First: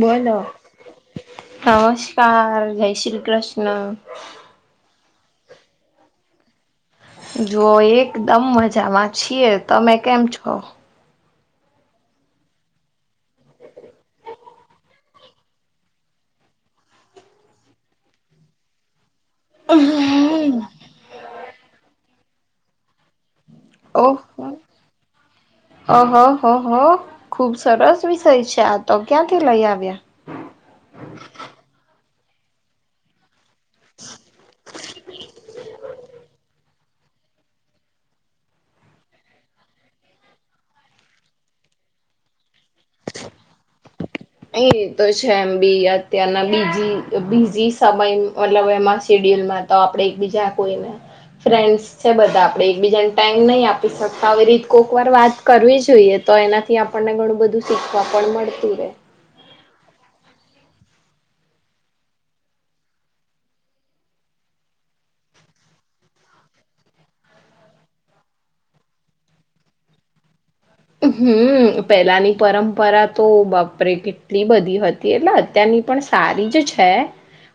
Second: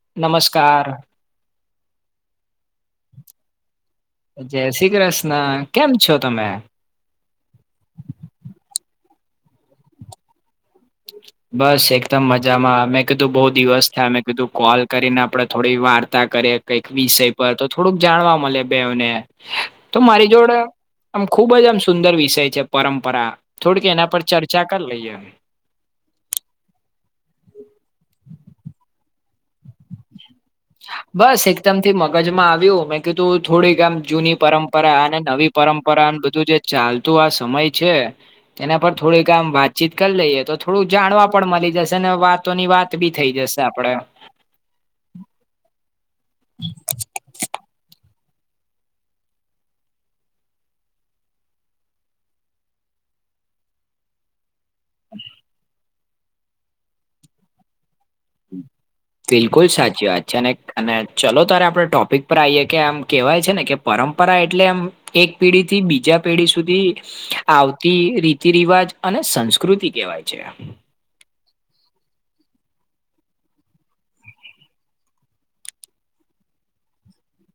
બોલો નમસ્કાર નમસ્કાર જય શ્રી કૃષ્ણ જય શ્રી કૃષ્ણ, કેમ છો તમે? જો એકદમ મજામાં છીએ, તમે કેમ છો? [inaudible] બસ એકદમ મજામાં મેં કીધું બહુ દિવસ થયા મેં કીધું કોલ કરીને આપડે થોડી વાર્તા કરીએ કઈક વિષય પર તો થોડુંક જાણવા મળે બેઓને તો મારી જોડે આમ ખુબ જ આમ સુંદર વિષય છે પરંપરા થોડીક એના પર ચર્ચા કર લઈએ અહ હ હ હો ખુબ સરસ વિષય છે આ તો ક્યાંથી લઈ આવ્યા? બસ એકદમ થી મગજમાં આવ્યું મે કીધું થોડીક આમ જૂની પરંપરા અને નવી પરંપરા અન બધું જે ચાલતું આ સમય છે એના પર થોડીક આમ વાતચીત કર લઈએ તો થોડુંક જાણવા પણ મળી જશે ને વાતોની વાત બી થઇ જશે આપડે એ તો છે એમ બી અત્યારના બીઝી બીજી સમય [unintelligible] મ શેડ્યુલમાં તો આપડે એક બીજા કોઈને ફ્રેન્ડસ છે બધા આપડે એકબીજાને ટાઈમ નહી આપી શકતા આવી રી કોકવાર વાત કરવી જોઈએ તો એનાથી આપણને ઘણું બધું શીખવા પણ મળતું રે બિલકુલ સાચી વાત છે અને અને ચલો તારે આપડ ટોપિક પર આઈએે કે આમ કેહેવાય છે ને કે પરંપરા એટલે એમ એક પેઢી થી બીજા પેઢી સુધી આવતી રીતિ રિવાજ અને સંસ્કૃતિ કહેવાય છે હમ્મ પેલાની પરંપરા તો બાપરે કેટલી બધી હત તી એટલે અત્યારની પણ સારી જ છે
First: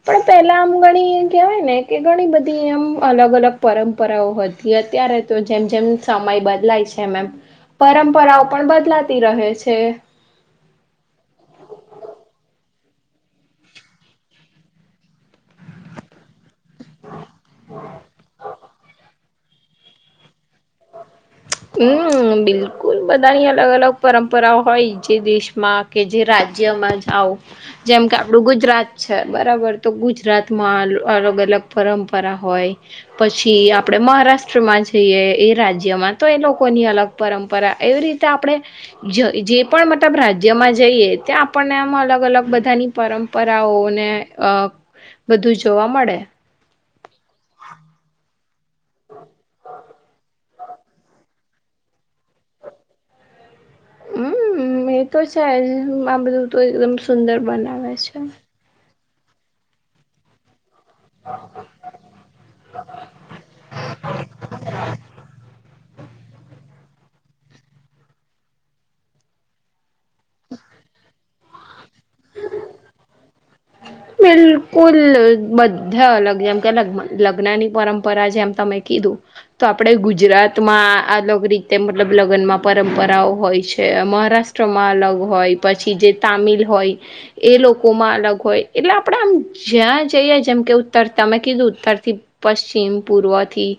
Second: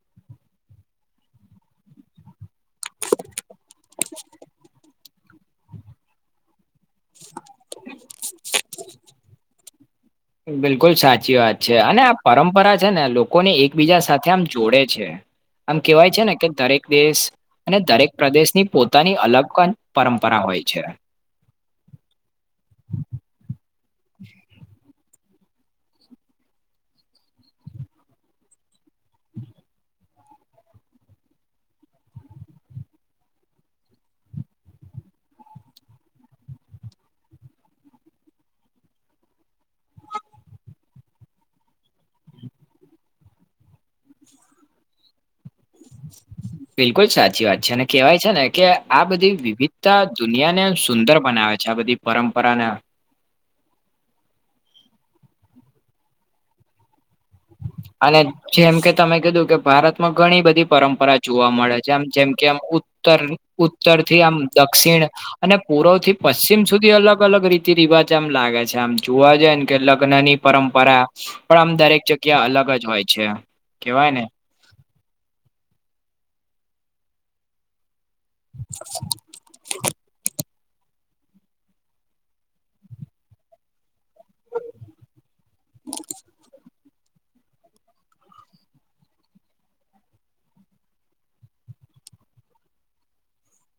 પણ પહેલા આમ ગણી કહેવાય ને કે ઘણી બધી એમ અલગ અલગ પરંપરાઓ હત થી અત્યારે તો જેમ જેમ સમય બદલાય છે એમ એમ પરંપરાઓ પણ બદલાતી રહે છે બિલકુલ સાચી વાત છે અને આ પરંપરા છે ને લોકોને એકબીજા સાથે આમ જોડે છે આમ કેવાય છે ને કે દરેક દેશ અને દરેક પ્રદેશની પોતાની અલગ પણ પરંપરા હોય છે અમ બિલકુલ બધાની અલગ અલગ પરંપરાઓ હોય જે દેશમાં કે જે રાજ્યમાં જાઓ જેમ કે આપડું ગુજરાત છે બરાબર તો ગુજરાતમાં અલગ અલગ પરંપરા હોય પછી આપડે મહારાષ્ટ્રમાં જઈએ એ રાજ્યમાં તો એ લોકોની અલગ પરંપરા એવી રીતે આપડે જ જે પણ મતલબ રાજ્યમાં જઈએ ત્યાં આપણને આમાં અલગ અલગ બધાની પરંપરાઓને અ બધું જોવા મડે બિલકુલ સાચી વાત છે અને કેવાય છે ને કે આ બધી વિવિધતા દુનિયાને સુંદર બનાવે છે આ બધી પરંપરાને અમ એ તો છે જ આ બધું તો એકદમ સુંદર બના અને જેમ કે તમે કીધું કે ભારતમાં ઘણી બધી પરંપરા જોવા મળે છે આમ જેમ કે આમ ઉત્તર ઉત્તરથી આમ દક્ષિણ અને પૂર્વથી પશ્ચિમ સુધી અલગ અલગ અલગ રીતિ રિવાજ આમ લાગે છે આમ જોવા જએન કે લગ્નની પરંપરા પણ આમ દરેક જગ્યા અલગ જ હોય છે. કેવાય ને બિલકુલ બધા અલગ જેમ કે લગ્મ લગ્નની પરં પરા જેમ તમે કીધું તો આપડે ગુજરા તમાં આલોગ રીતે મતલબ લગનમાં પરંપરાઓ હોય છે મહારાષ્ટ્રમાં અલગ હોય પછી જે તામિલ હોય એ લોકોમાં અલગ હોય એટલે આપડે આમ જ્યાં જઈએ જેમ કે ઉત્તર તમે કીધું ઉત્તરથી પશ્ચિમ પૂર્વથી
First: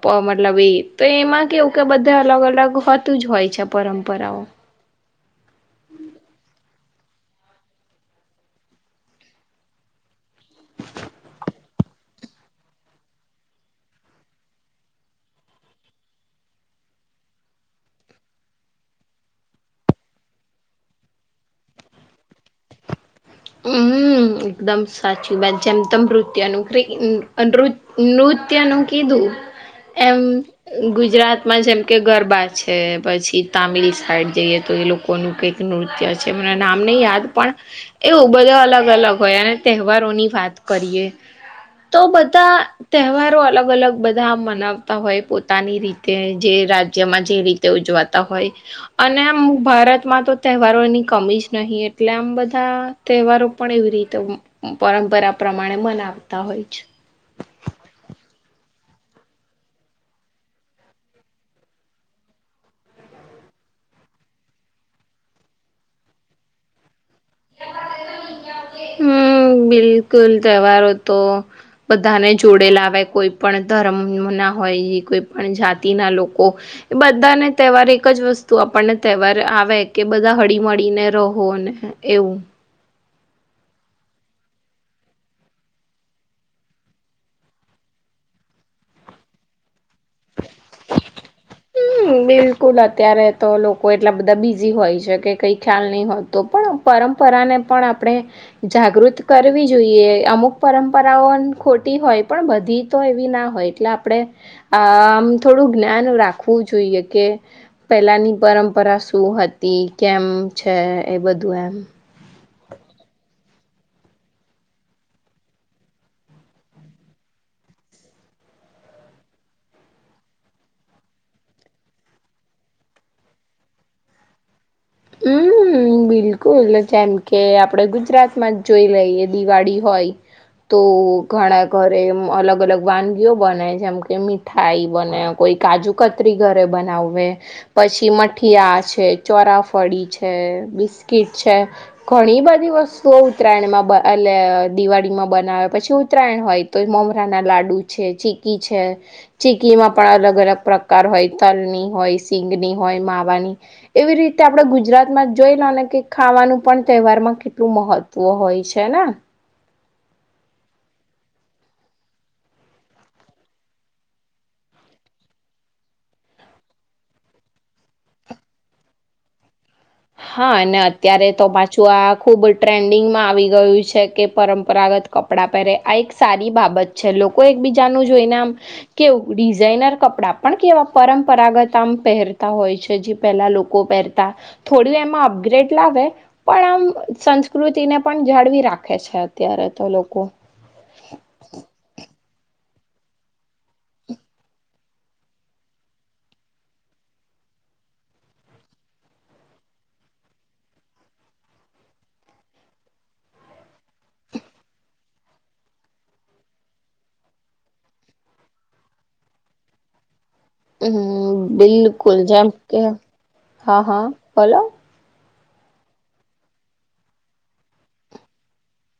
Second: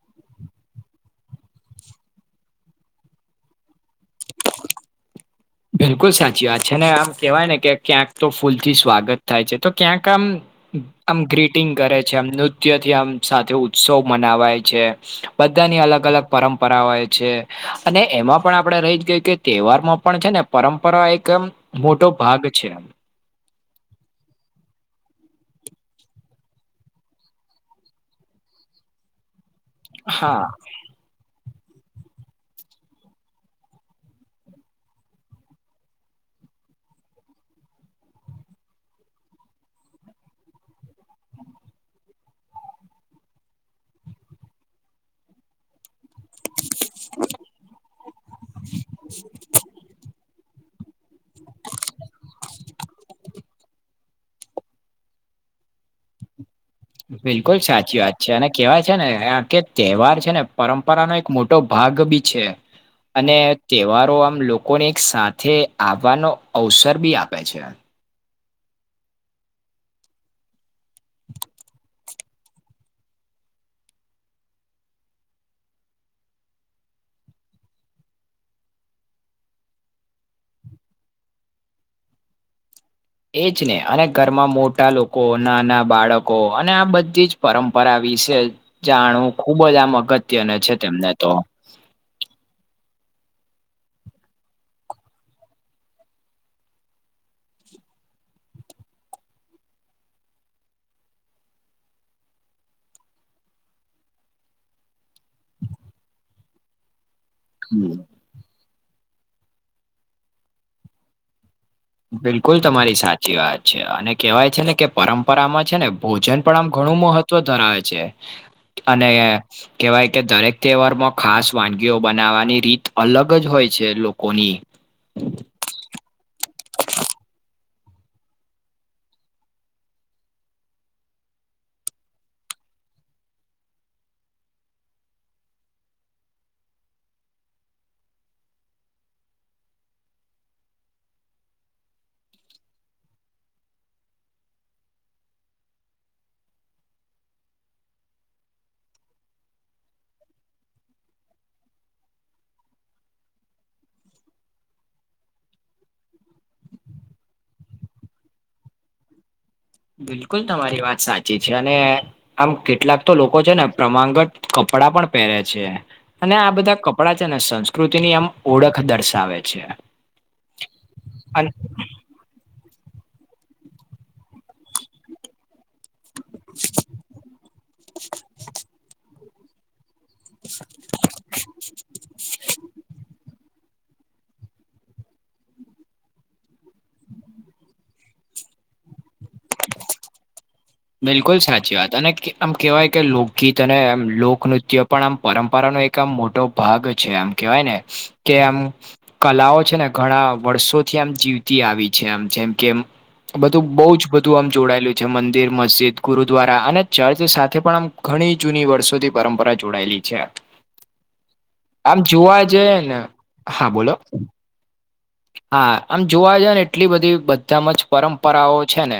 પો મતલબ એ તો એમાં કેવું કે બધા અલગ અલગ હોતુંજ હોય છે પરંપરાઓ. [inaudible] બિલકુલ સાચી વાત છે અને આમ કેવાય ને કે ક્યાંક તો ફૂલથી સ્વાગત થાય છે તો ક્યાંક આમ આમ ગ્રીટિંગ કરે છે આમ નૃત્યથી આમ સાથે ઉત્સવ મનાવાય છે. બધાની અલગ અલગ પરંપરા હોય છે અને એમાં પણ આપડે [unintelligible] કે તહેવાર માં પણ છે ને પરંપરા એક એમ મોટો ભાગ છે. [inaudible] હમ્મ હ એકદમ સાચી વાત છે જેમ તમ નૃત્યનુ [unintelligible] નૃત્ ત્ય કીધું એમ હા અ ગુજરાતમાં જેમ કે ગરબા છે પછી તામિલ સાઈડ જઈએ તો એ લોકોનું કઈક નૃત્ય છે એમના નામ નઈ યાદ પણ એવું બધા અલગ અલગ હોય અને તહેવારોની વાત કરીએ તો બધા તહેવારો અલગ અલગ બધા આમ મનાવતા હોય પોતાની રી તે જે રાજ્યમાં જે રીતે ઉજવાતા હોય અને આમ ભારતમાં તો તહેવારોની કમી જ નહીં એટલે આમ બધા તહેવારો પણ એવી રીતે પરંપરા પ્રમાણે મનાવતા હોય છે. બિલકુલ સાચી વાત છે અને કેવાય છે ને આકે તહેવાર છે ને પરંપરાનો એક મોટો ભાગ બી છે. અને તહેવારો આમ લોકોની એક સાથે આવાનો અવસર બી આપે છે. હમ્મ બિલકુલ તહેવારો તો બધાને જોડે લાવે કોઈ પણ ધર્મના હોય કોઈ પણ જાતિના લોકો એ બધાને તહેવાર એક જ વસ્તુ આપણને તહેવાર આવે કે બધા હડી મડીને રહો અને એઉ એજ ને અને ઘરમાં મોટા લોકો નાના બાળકો અને આ બધી જ પરંપરા વિશે જાણવું ખુબ જ આમ અગત્યનું છે તેમને તો હમ્મ બિલકુલ અત્યારે તો લોકો એટલા બધા બીઝી હોય છે કે કઈ ખ્યાલ નઈ હો તો પણ પરંપરાને પણ આપણે જાગૃત કરવી જોઈએ. અમુક પરંપરાઓ ખોટી હોય પણ બધી તો એવી ના હોય. એટલે આપણે આમ થોડુંક જ્ઞાન રાખવું જોઈએ કે હમ, પેલાની પરંપરા શું હતી કેમ છે એ બધું એમ. બિલકુલ તમારી સાચી વાત છે. અને કેવાય છે ને કે પરંપરામાં છે ને ભોજન પણ આમ ઘણું મહત્વ ધરાવે છે. અને કેવાય કે દરેક તહેવારમાં ખાસ વાનગીઓ બનાવાની રીત અલગ જ હોય છે લોકોની. [inaudible] હમ્મ બિલકુલ. જેમ કે આપડે ગુજરાતમાં જ જોઈ લઈએ દિવાળી હોય તો ઘણા ઘરે અલગ અલગ વાનગીઓ બનાય છે એમ કે મીઠ થાઈ બને કોઈ કાજુ કતરી ઘરે બનાવવે પછી મઠિયા છે ચોરાફળી છે બિસ્કીિટ છે. ઘણી બધી વસ્તુઓ ઉત્તરાયણમાં એટલે દિવાળીમાં બનાવે પછી ઉત્તરાયણ હોય તો મોમરા ના લાડુ છે ચીકી છે. ચીકીમાં પણ અલગ અલગ પ્રકાર હોય તલની હોય સીંગની હોય માવાની એવી રીત આપણેે ગુજરાતમાં જોઈ લો ને કે ખાવાનું પણ તહેવારમાં કેટલું મહત્વ હોય છે ને બિલકુલ તમારી વાત સાચી છે અને આમ કેટલાક તો લોકો છે ને પ્રમાંગત કપડાં પણ પહેરે છે. અને આ બધા કપડાં છે ને સંસ્કૃતિ ની એમ ઓળખ દર્શાવે છે. હા અને અત્યારે તો અને પાછું આ ખૂબ ટ્રેન્ડિંગમાં આવી ગયું છે કે પરંપરાગત કપડાં પહેરે આ એક સારી બાબત છે લોકો એક બીજાનું જોઈને આમ કેવુક ડિઝાઇનર કપડા પણ કેવા પરંપરાગત આમ પહેરતા હોય છે જે પહેલા લોકો પહેરતા થોડ એમાં અપગ્રેડ લાવે પણ આમ સંસ્કૃતિને પણ જાળવી રાખે છે અત્યારે તો લોકો બિલકુલ સાચી વાત અને આમ કહેવાય કે લોકગીત અનેમ લોકનૃત્ય પણ આમ પરંપરાનું એક એક આમ મોટો ભાગ છે આમ કેવાય ને કે આમ કલાઓ છે ને ઘણા વર્ષોથી આમ જીવતી આવી છે આમ જેમ કેમ બધું બઉ જ બધું આમ જોડાયેલું છે મન મંદિર મસ્જિદ ગુરુદ્વારા અને ચર્ચ સાથે પણ આમ ઘણી જૂની વર્ષોથી પરંપરા જોડાયેલી છે. હમ્મ આમ બિલકુલ જોવા જેમ જઈએ કે ને હ હા હ બોલો બોલો હા આમ જોવા જ ને એટલી બધી બધામાં જ પરંપરાઓ છે ને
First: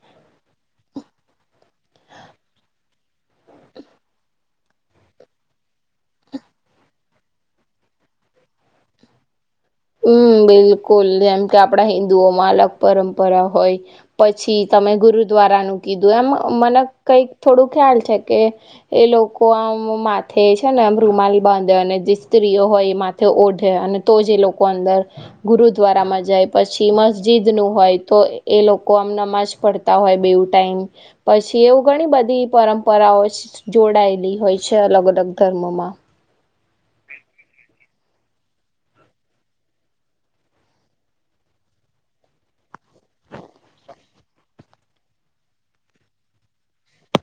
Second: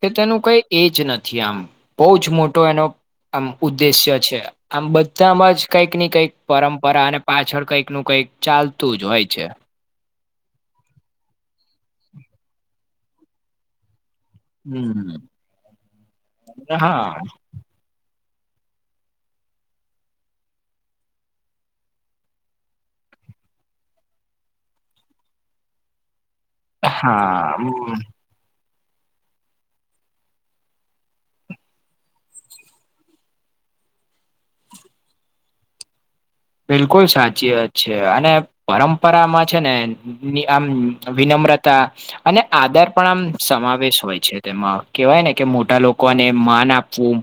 કે તેનું કઈ એજ નથી આમ બહ જ મોટો એનો આમ ઉદ્દેશ્ય છે. આમ બધામાં જ કંઈક ની કઈક પરંપરા અને પાછળ કંઈક નું કઈક ચાલતું જ હોય છે. હમ્મ બિલકુલ જેમ કે આપણા હિંદુઓમાં અલગ પરંપરા હોય પછી તમે હમ. ગુરુદ્વારા નું કીધું એમ મને હા કઈક થોડું ખ્યાલ છે કે એ લોકો આમ માથે છે ને રૂમાલી બાંધે અને જે સ્ત્રીઓ હોય એમા તે ઓઢે અને તો જે લોકો અંદર ગુરુદ્વારામાં જાય પછી મસ્જિદ હા નું હોય હમ, તો એ લોકો આમ નમાજ પડતા હોય બેવું ટાઈમ પછી એવું ઘણી બધી પરંપરાઓ જોડાયેલી હોય છે અલગ અલગ ધર્મોમાં બિલકુલ સાચી વાત છે અને પરંપરામાં છે ને આમ વિનમ્રતા અને આધાર પણ આમ સમાવેશ હોય છે તેમાં કેવાય ને કે મોટા લોકોને માન આપવું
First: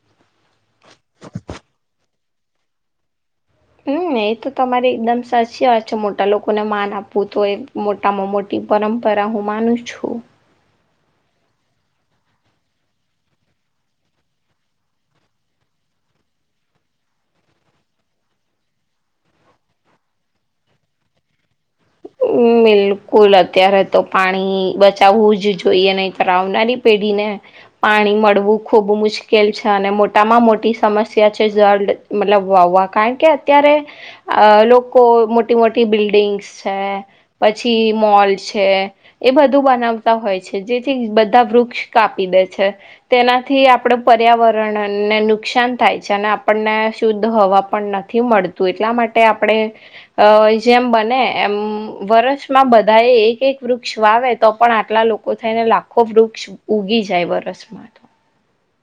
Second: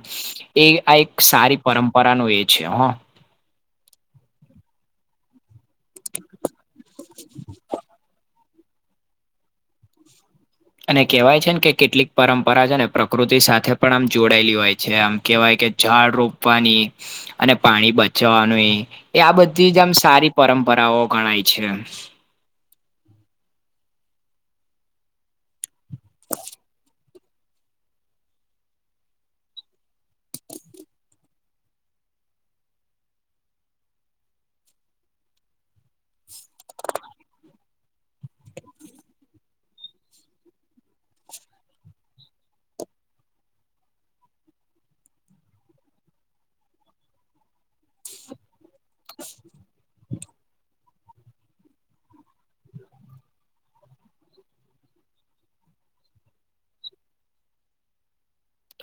એ આ એક સારી પરંપરા નો એ છે હા હમ્મ એ તો તમારી એકદમ સાચી વાત છે મોટા લોકોને માન આપવું તો એ મોટામાં મોટ પરંપરા હું માનું છું. અને કેહેવાય છે ને કે કેટલીક પરંપરા અને પ્રકૃતિ સાથે પણ આમ જોડાયેલી હોય છે આમ કેવાય કે ઝાડ રોપવાની અને પાણી બચવાનું એ આ બધી જ આમ સારી પરંપરાઓ ગણાય છે. બિલકુલ અત્યારે તો પાણી બચાવવું જ જોઈએ નહી કર આવનારી પેઢીને પાણી મળવું ખૂબ મુશ્કેલ છે અને મોટામાં મોટી સમસ્યા છે જળડ મતલબ વાવવા કારણ કે અત્યારે અ લોકો મોટી મોટી બિલ્ડિંગસ છે પછી મોલ છે. એ બધું બનાવતા હોય છે જેથી બધા વૃક્ષ કાપી દે છે. તેનાથી આપડે પર્યાવરણને નુકસાન થાય છે અને આપણને શુદ્ધ હવા પણ નથી મળતું એટલા માટે આપણે અ જેમ બને એમ વર્ષમાં બધા એ એક એક વૃક્ષ વાવે તો પણ આટલા લોકો થઈને લાખો વૃક્ષ ઉગી જાય વરસમાં તો.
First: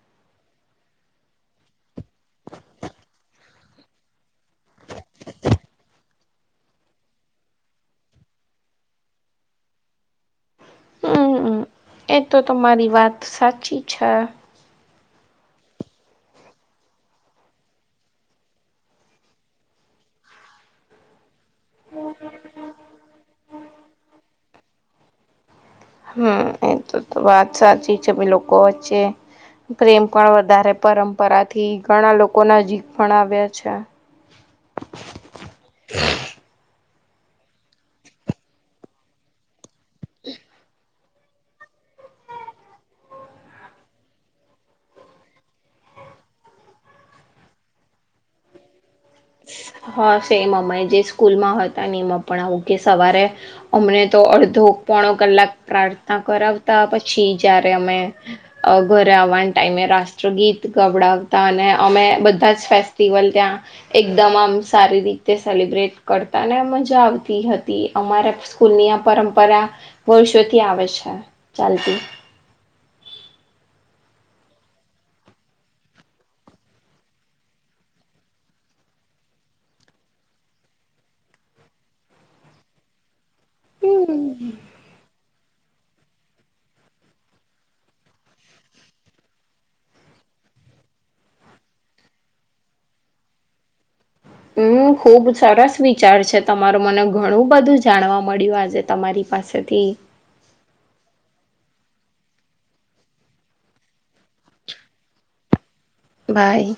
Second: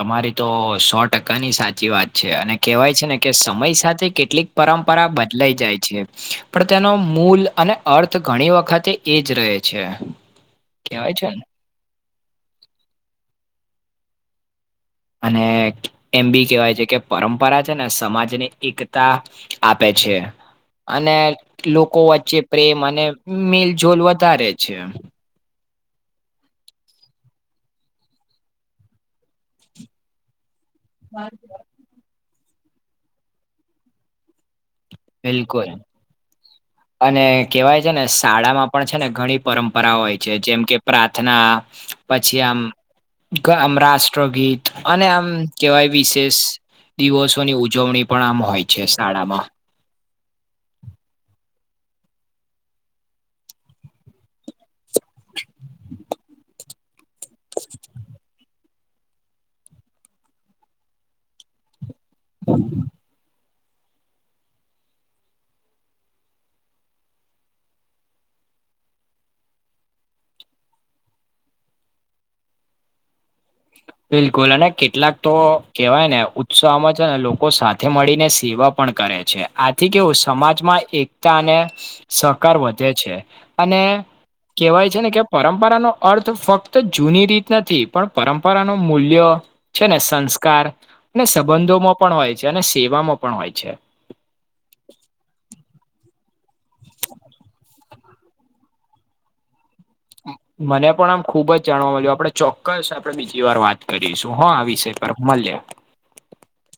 તમારી તો સો ટકાની સાચી વાત છે અને કેવાય છે ને કે સબ સમય સાથે કેટલીક પરંપરા બદલાઈ જાય છે. પણ તેનો મૂલ અને અર્થ ઘણી વખતે એજ રહે છે. ક્યાવાય છે ને. હમ્મ એ તો તમારી વાત સાચી છે. અને એમ બી કેવાય છે કે પરંપરા છે ને સમાજની એકતા. આપે છે. અને લોકો વચ્ચે પ્રેમ અને મિલ જોલ વધારે છે હમ્મ એ તો વાત સાચી છે ભી લોકો વચ્ચે પ્રેમ પણ વધારે. પરંપરા થી ઘણા લોકો ના જીક ભાવ્યા છે. બિલકુલ અને કેહેવાય છે ને શાળામાં પણ છે ને ઘણી. પરંપરા હોય છે જેમ કે પ્રાર્થના પછી આમ આમ રાષ્ટ્રગીત અને આમ કહેવાય વિશેષ દિવસોની ઉજવણી પણ આમ હોય છે શાળામાં હા સેમ અમા જે સ્કૂલમાં હતા ને એમપણા આવું કે સવારે અમને તો અડધો પોણો કલાક પ્રાર્થના કરાવતા પછી જયારે અમે ઘરે આવાન ટાઈઇમે રાષ્ટ્રગીત ગાબડાવ હતા અને અમે બધા જ ફેસ્ટિવલ ત્યાં એકદમ આમ સારી રીતે સેલિબ્રેટ કરતા ને મજા આવતી હતી અમારે સ્કૂલ ની આ પરંપરા વર્ષોથી આવે છે ચાલતી બિલકુલ અને કેટલાક તો કેહેવાય ને ઉત્સાહમાં છે ને લોકો સાથે મળીને સેવા પણ કરે છે આથી કેવું સમાજમાં એકતા અને સહકાર વધે છે. અને હમ કેહેવાય છે ને કે પરંપરા નો અર્થ ફક્ત જૂની રીત નથી પણ પરંમ રા ન મૂલ્ય છે ને સંસ્કાર ને સંબંધોમાં પણ હોય છે અને સેમાં પણ હોય છે. હમ્મ ખુબ સરસ વિચાર છે તમારું મને ઘણું બધું જાણવા મળ્યું આજે તમારી પાસેથી. મને પણ આમ ખુબ જ જાણવા મળજ્યું આપણે ચોક્કસ આપણે બીજી વાર વાત કરીશું હા આ વિશે હ. બ્રમલ્યા. બાય.